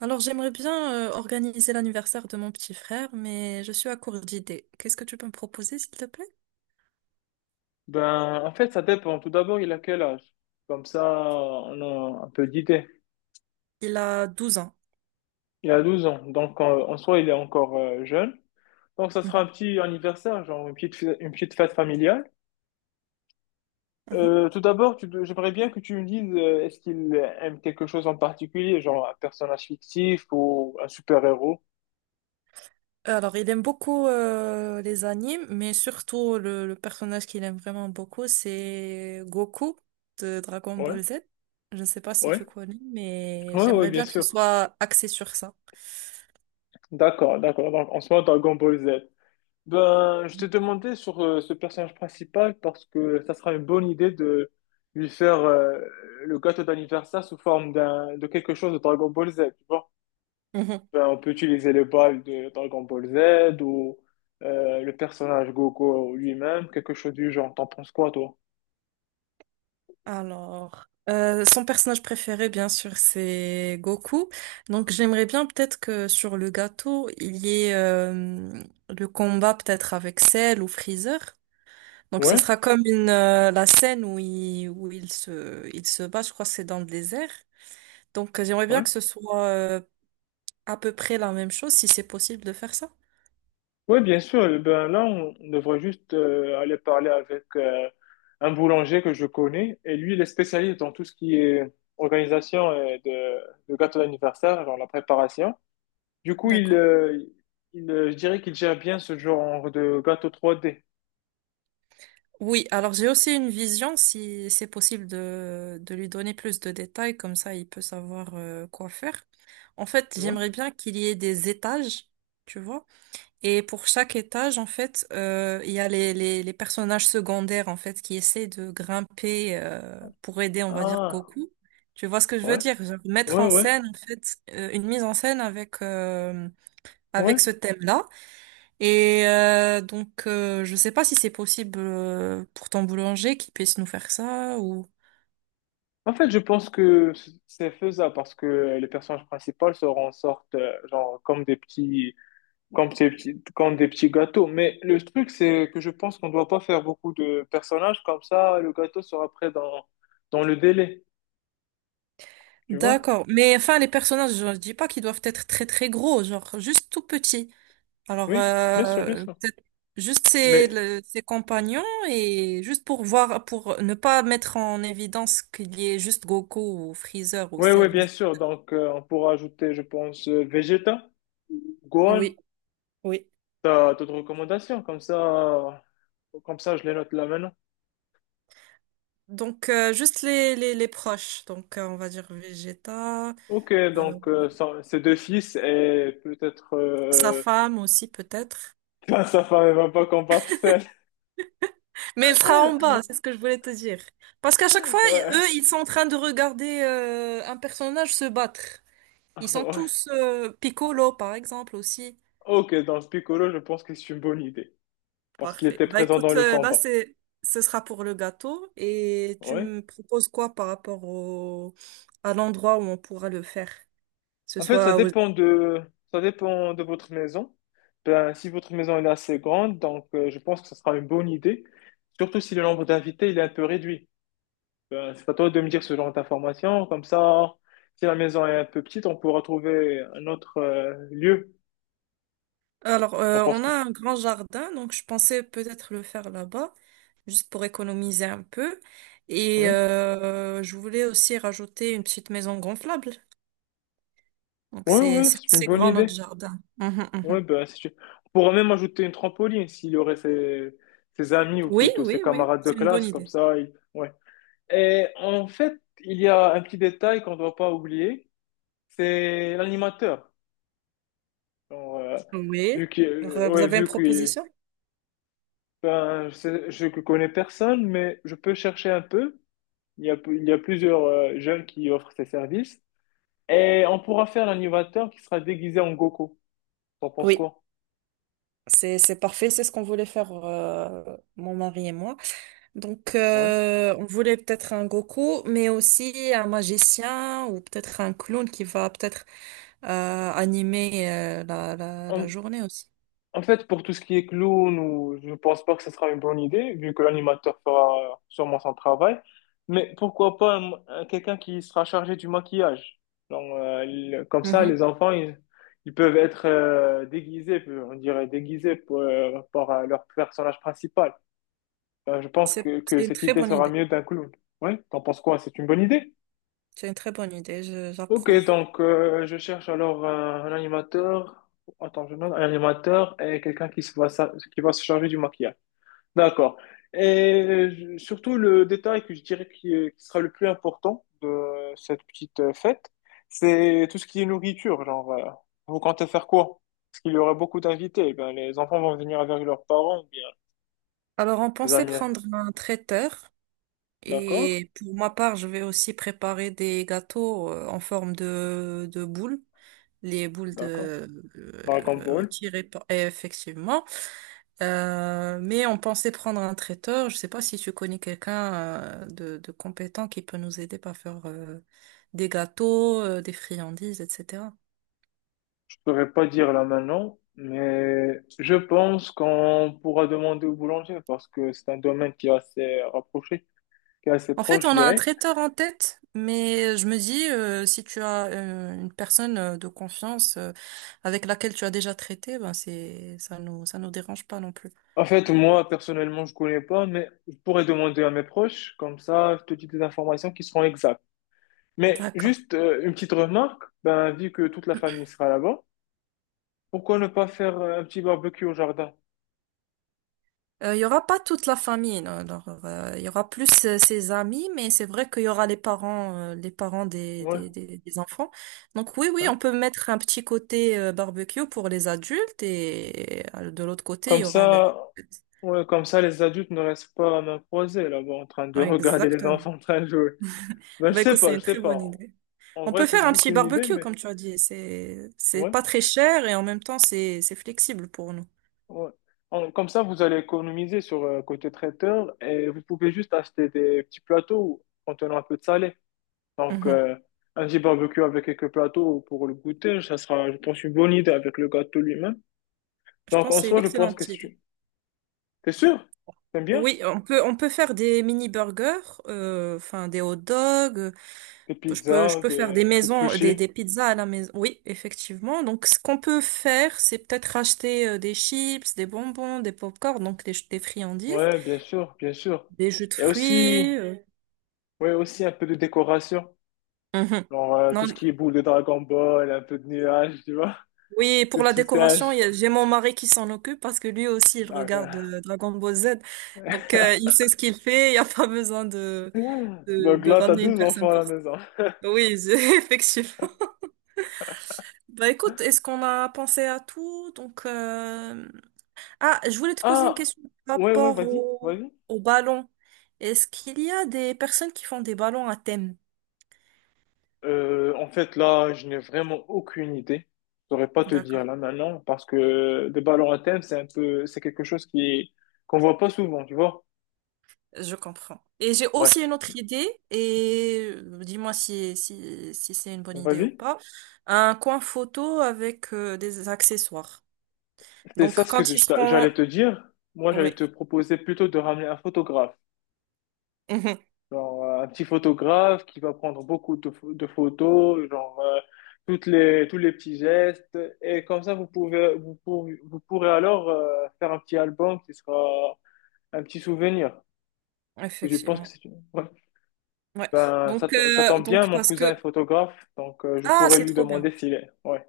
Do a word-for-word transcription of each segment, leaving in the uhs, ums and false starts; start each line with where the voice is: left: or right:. right: Alors, j'aimerais bien euh, organiser l'anniversaire de mon petit frère, mais je suis à court d'idées. Qu'est-ce que tu peux me proposer, s'il te plaît?
left: Ben, en fait, ça dépend. Tout d'abord, il a quel âge? Comme ça, on a un peu d'idée.
right: Il a douze ans.
left: Il a douze ans, donc en, en soi, il est encore euh, jeune. Donc, ça sera
right: Mhm,
left: un petit anniversaire, genre une petite, fê- une petite fête familiale.
right: mhm.
left: Euh, tout d'abord, tu dois- j'aimerais bien que tu me dises, euh, est-ce qu'il aime quelque chose en particulier, genre un personnage fictif ou un super-héros?
right: Alors, il aime beaucoup euh, les animes, mais surtout le, le personnage qu'il aime vraiment beaucoup, c'est Goku de Dragon
left: Ouais,
right: Ball Z. Je ne sais pas si
left: ouais,
right: tu connais, mais
left: ouais, ouais,
right: j'aimerais
left: bien
right: bien que ce
left: sûr.
right: soit axé sur ça.
left: D'accord, d'accord. Donc, en soi, Dragon Ball Z. Ben, je t'ai demandé sur euh, ce personnage principal parce que ça sera une bonne idée de lui faire euh, le gâteau d'anniversaire sous forme d'un de quelque chose de Dragon Ball Z, tu vois. Ben, on peut utiliser les balles de Dragon Ball Z ou euh, le personnage Goku lui-même, quelque chose du genre. T'en penses quoi, toi?
right: Alors, euh, son personnage préféré, bien sûr, c'est Goku. Donc, j'aimerais bien peut-être que sur le gâteau, il y ait euh, le combat peut-être avec Cell ou Freezer. Donc, ce
left: Ouais,
right: sera comme une, euh, la scène où il, où il se, il se bat, je crois que c'est dans le désert. Donc, euh, j'aimerais bien
left: ouais.
right: que ce soit euh, à peu près la même chose si c'est possible de faire ça?
left: Oui, bien sûr. Eh Ben là, on on devrait juste euh, aller parler avec euh, un boulanger que je connais. Et lui, il est spécialiste dans tout ce qui est organisation euh, de, de gâteau d'anniversaire, dans la préparation. Du coup, il,
right: D'accord.
left: euh, il, euh, je dirais qu'il gère bien ce genre de gâteau trois D.
right: Oui, alors j'ai aussi une vision si c'est possible de, de lui donner plus de détails, comme ça il peut savoir euh, quoi faire. En fait,
left: Ouais.
right: j'aimerais bien qu'il y ait des étages, tu vois. Et pour chaque étage, en fait, euh, il y a les, les, les personnages secondaires, en fait, qui essaient de grimper euh, pour aider, on va dire,
left: Ah,
right: Goku. Tu vois ce que je veux
left: ouais,
right: dire? Genre, mettre en
left: ouais, ouais,
right: scène, en fait, euh, une mise en scène avec, euh, avec ce
left: ouais.
right: thème-là. Et euh, donc, euh, je sais pas si c'est possible euh, pour ton boulanger qu'il puisse nous faire ça ou...
left: En fait, je pense que c'est faisable parce que les personnages principales se en sortent euh, genre comme des petits comme des petits, comme des petits gâteaux. Mais le truc, c'est que je pense qu'on doit pas faire beaucoup de personnages, comme ça, le gâteau sera prêt dans, dans le délai. Tu vois?
right: D'accord. Mais enfin, les personnages, je dis pas qu'ils doivent être très, très gros, genre juste tout petits. Alors,
left: Oui, bien sûr, bien
right: euh,
left: sûr.
right: peut-être juste ses,
left: Mais,
right: le- ses compagnons et juste pour voir, pour ne pas mettre en évidence qu'il y ait juste Goku ou Freezer ou
left: oui, oui,
right: Cell.
left: bien sûr. Donc, euh, on pourra ajouter, je pense, euh, Vegeta, Gohan,
right: Oui, oui.
left: t'as d'autres recommandations, comme ça, comme ça, je les note là maintenant.
right: Donc, euh, juste les, les, les proches. Donc, euh, on va dire Vegeta,
left: Ok,
right: euh,
left: donc, euh, ça- ces deux fils et peut-être,
right: sa
left: euh...
right: femme aussi peut-être.
left: sa femme, elle va pas combattre celle.
right: Mais elle sera en bas, c'est ce que je voulais te dire. Parce qu'à chaque fois, y- eux,
left: Ouais.
right: ils sont en train de regarder euh, un personnage se battre. Ils sont tous, euh, Piccolo par exemple aussi.
left: Ok, dans ce Piccolo, je pense que c'est une bonne idée. Parce qu'il
right: Parfait.
left: était
right: Bah
left: présent dans
right: écoute,
left: le
right: euh, là
left: combat.
right: c'est ce sera pour le gâteau et tu
left: Ouais.
right: me proposes quoi par rapport au à l'endroit où on pourra le faire? Ce
left: En fait, ça
right: soit au-
left: dépend de, ça dépend de votre maison. Ben, si votre maison elle est assez grande, donc euh, je pense que ce sera une bonne idée. Surtout si le nombre d'invités il est un peu réduit. Ben, c'est à toi de me dire ce genre d'informations. Comme ça, si la maison est un peu petite, on pourra trouver un autre euh, lieu.
right: Alors
left: On
right: euh,
left: pense
right: on a
left: quoi?
right: un grand jardin donc je pensais peut-être le faire là-bas juste pour économiser un peu et
left: Oui,
right: euh, je voulais aussi rajouter une petite maison gonflable. Donc
left: oui,
right: c'est
left: oui,
right: c'est
left: c'est une
right: assez
left: bonne
right: grand notre
left: idée.
right: jardin. Mhm,
left: Ouais,
right: mhm.
left: ben, si tu... on pourrait même ajouter une trampoline s'il y aurait ses... ses amis ou
right: Oui,
left: plutôt ses
right: oui, oui,
left: camarades de
right: c'est une bonne
left: classe, comme
right: idée.
left: ça. il- Ouais. Et en fait, il y a un petit détail qu'on ne doit pas oublier, c'est l'animateur. Genre, euh,
right: Oui.
left: vu que,
right: Alors, euh,
left: euh,
right: vous
left: ouais,
right: avez une
left: vu que
right: proposition?
left: ben, je sais- je ne connais personne, mais je peux chercher un peu. Il y a, il y a plusieurs euh, jeunes qui offrent ces services. Et on pourra faire l'animateur qui sera déguisé en Goku. T'en penses
right: Oui.
left: quoi?
right: C'est, c'est parfait, c'est ce qu'on voulait faire, euh, mon mari et moi. Donc,
left: Ouais.
right: euh, on voulait peut-être un Goku, mais aussi un magicien ou peut-être un clown qui va peut-être euh, animer euh, la, la, la
left: On-
right: journée aussi.
left: En fait, pour tout ce qui est clown, ou, je ne pense pas que ce sera une bonne idée, vu que l'animateur fera sûrement son travail. Mais pourquoi pas un- un- quelqu'un qui sera chargé du maquillage? Donc, euh, le- comme ça,
right: Mhm.
left: les enfants, ils, ils peuvent être euh, déguisés, on dirait déguisés pour, euh, par euh, leur personnage principal. Euh, je pense
right: C'est,
left: que, que
right: c'est une
left: cette
right: très
left: idée
right: bonne
left: sera
right: idée.
left: mieux d'un clown. Oui, t'en penses quoi? C'est une bonne idée?
right: C'est une très bonne idée, je-
left: Ok,
right: j'approuve.
left: donc euh, je cherche alors un, un animateur. Attends, je note un animateur et quelqu'un qui se va, sa- qui va se charger du maquillage. D'accord. Et je- surtout, le détail que je dirais qui, est- qui sera le plus important de cette petite euh, fête, c'est tout ce qui est nourriture. Genre, euh, vous comptez faire quoi? Parce qu'il y aura beaucoup d'invités. Eh Ben, les enfants vont venir avec leurs parents ou bien
right: Alors, on
left: les
right: pensait
left: amis.
right: prendre un traiteur
left: D'accord?
right: et pour ma part, je vais aussi préparer des gâteaux euh, en forme de, de boule. Les boules
left: D'accord.
right: de
left: Dragon
right: euh,
left: Ball.
right: tirées par- et effectivement. Euh, mais on pensait prendre un traiteur. Je sais pas si tu connais quelqu'un euh, de, de compétent qui peut nous aider par faire euh, des gâteaux, euh, des friandises, et cetera.
left: Je ne pourrais pas dire là maintenant, mais je pense qu'on pourra demander au boulanger parce que c'est un domaine qui est assez rapproché, qui est assez
right: En fait,
left: proche, je
right: on a un
left: dirais.
right: traiteur en tête, mais je me dis, euh, si tu as euh, une personne euh, de confiance euh, avec laquelle tu as déjà traité, ben c'est, ça nous, ça nous dérange pas non plus.
left: En fait, moi, personnellement, je connais pas, mais je pourrais demander à mes proches, comme ça, je te dis des informations qui seront exactes. Mais
right: D'accord.
left: juste euh, une petite remarque, ben, vu que toute la famille sera là-bas, pourquoi ne pas faire euh, un petit barbecue au jardin?
right: Euh, il y aura pas toute la famille, non, alors, euh, il y aura plus euh, ses amis, mais c'est vrai qu'il y aura les parents, euh, les parents des,
left: Ouais,
right: des, des, des enfants. Donc oui, oui, on
left: hein.
right: peut mettre un petit côté euh, barbecue pour les adultes et euh, de l'autre côté, il
left: Comme
right: y aura la...
left: ça, ouais, comme ça, les adultes ne restent pas à main croisée là-bas en train de
right: Ouais,
left: regarder les
right: exactement.
left: enfants en train de jouer. Ben, je
right: Bah
left: sais
right: écoute, c'est
left: pas,
right: une
left: je sais
right: très bonne
left: pas.
right: idée.
left: En
right: On
left: vrai,
right: peut
left: c'est
right: faire un
left: juste
right: petit
left: une idée,
right: barbecue,
left: mais
right: comme tu as dit. C'est, c'est
left: ouais.
right: pas très cher et en même temps, c'est, c'est flexible pour nous.
left: Ouais. En- Comme ça, vous allez économiser sur euh, côté traiteur et vous pouvez juste acheter des petits plateaux contenant un peu de salé. Donc,
right: Mhm.
left: euh, un petit barbecue avec quelques plateaux pour le goûter, ça sera, je pense, une bonne idée avec le gâteau lui-même.
right: Je
left: Donc,
right: pense
left: en
right: que c'est une
left: soi, je pense que
right: excellente idée.
left: c'est... T'es sûr? T'aimes bien?
right: Oui, on peut, on peut faire des mini burgers, euh, enfin des hot dogs.
left: Des
right: Je peux, je
left: pizzas,
right: peux faire
left: des,
right: des
left: des
right: maisons, euh, des,
left: sushis.
right: des pizzas à la maison. Oui, effectivement. Donc, ce qu'on peut faire, c'est peut-être acheter euh, des chips, des bonbons, des pop-corn, donc des, des friandises,
left: Ouais, bien sûr, bien sûr.
right: des jus de
left: Et aussi,
right: fruits. euh.
left: ouais, aussi un peu de décoration.
right: Mhm.
left: Genre, euh, tout ce qui est
right: Non,
left: boule de Dragon Ball, un peu de nuages, tu vois?
right: oui,
left: Le
right: pour la
left: petit singe.
right: décoration, il y a- j'ai mon mari qui s'en occupe parce que lui aussi, il
left: Ah,
right: regarde
left: voilà.
right: euh, Dragon Ball Z. Donc, euh, il sait ce qu'il fait. Il n'y a pas besoin de, de,
left: Donc
right: de
left: là, t'as
right: ramener une
left: deux
right: personne
left: enfants à
right: pour
left: la
right: ça.
left: maison.
right: Oui, effectivement. Bah écoute, est-ce qu'on a pensé à tout? Donc, euh, ah, je voulais te poser une
left: Ah,
right: question par
left: ouais, ouais,
right: rapport
left: vas-y,
right: au,
left: vas-y.
right: au ballon. Est-ce qu'il y a des personnes qui font des ballons à thème?
left: Euh, en fait, là, je n'ai vraiment aucune idée. Je saurais pas te dire
right: D'accord,
left: là maintenant parce que des balles en thème, c'est un peu, c'est quelque chose qui qu'on voit pas souvent, tu vois.
right: je comprends. Et j'ai
left: Ouais,
right: aussi une autre idée, et euh, dis-moi si, si, si c'est une bonne idée ou
left: vas-y.
right: pas. Un coin photo avec euh, des accessoires.
left: C'est ça
right: Donc,
left: ce que
right: quand
left: je
right: ils seront...
left: j'allais te dire. Moi, j'allais
right: Oui,
left: te proposer plutôt de ramener un photographe.
right: mhm,
left: Genre, euh, un petit photographe qui va prendre beaucoup de, pho- de photos, genre, euh, toutes les, tous les petits gestes. Et comme ça, vous pouvez, vous pourrez, vous pourrez alors, euh, faire un petit album qui sera un petit souvenir. Parce que je pense que
right: effectivement.
left: c'est une... ouais.
right: Ouais.
left: Euh, Ça,
right: Donc,
left: to- ça
right: euh,
left: tombe bien,
right: donc,
left: mon
right: parce que...
left: cousin est photographe, donc euh, je
right: Ah,
left: pourrais
right: c'est
left: lui
right: trop bien.
left: demander s'il est. Ouais.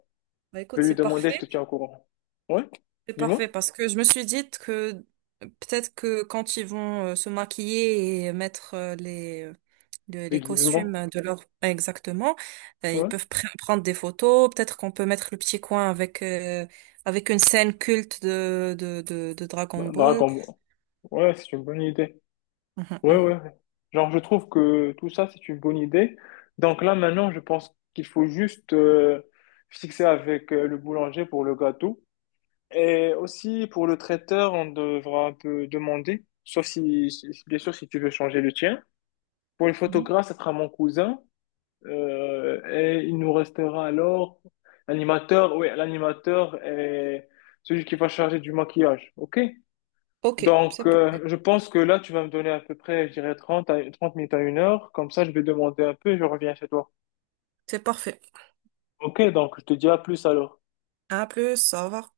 right: Bah,
left: Je
right: écoute,
left: vais lui
right: c'est
left: demander, je te
right: parfait.
left: tiens au courant. Ouais,
right: C'est parfait
left: dis-moi.
right: parce que je me suis dit que peut-être que quand ils vont euh, se maquiller et mettre euh, les, le- les
left: Déguisement.
right: costumes de leur exactement, euh, ils
left: Ouais.
right: peuvent pr- prendre des photos. Peut-être qu'on peut mettre le petit coin avec euh, avec une scène culte de de, de, de Dragon
left: Dra-
right: Ball.
left: Dragon Ball. Ouais, c'est une bonne idée.
right: Mhm,
left: Ouais,
right: mhm,
left: ouais. ouais. Genre, je trouve que tout ça, c'est une bonne idée. Donc là, maintenant, je pense qu'il faut juste euh, fixer avec euh, le boulanger pour le gâteau. Et aussi, pour le traiteur, on devra un peu demander, sauf si, si- bien sûr, si tu veux changer le tien. Pour le
right: mhm.
left: photographe, ça sera mon cousin. Euh, et il nous restera alors l'animateur, oui, l'animateur et celui qui va charger du maquillage. OK?
right: Ok, c'est
left: Donc, euh,
right: parfait.
left: je pense que là, tu vas me donner à peu près, je dirais, trente à, trente minutes à une heure. Comme ça, je vais demander un peu et je reviens chez toi.
right: C'est parfait.
left: OK, donc je te dis à plus alors.
right: À plus, au revoir.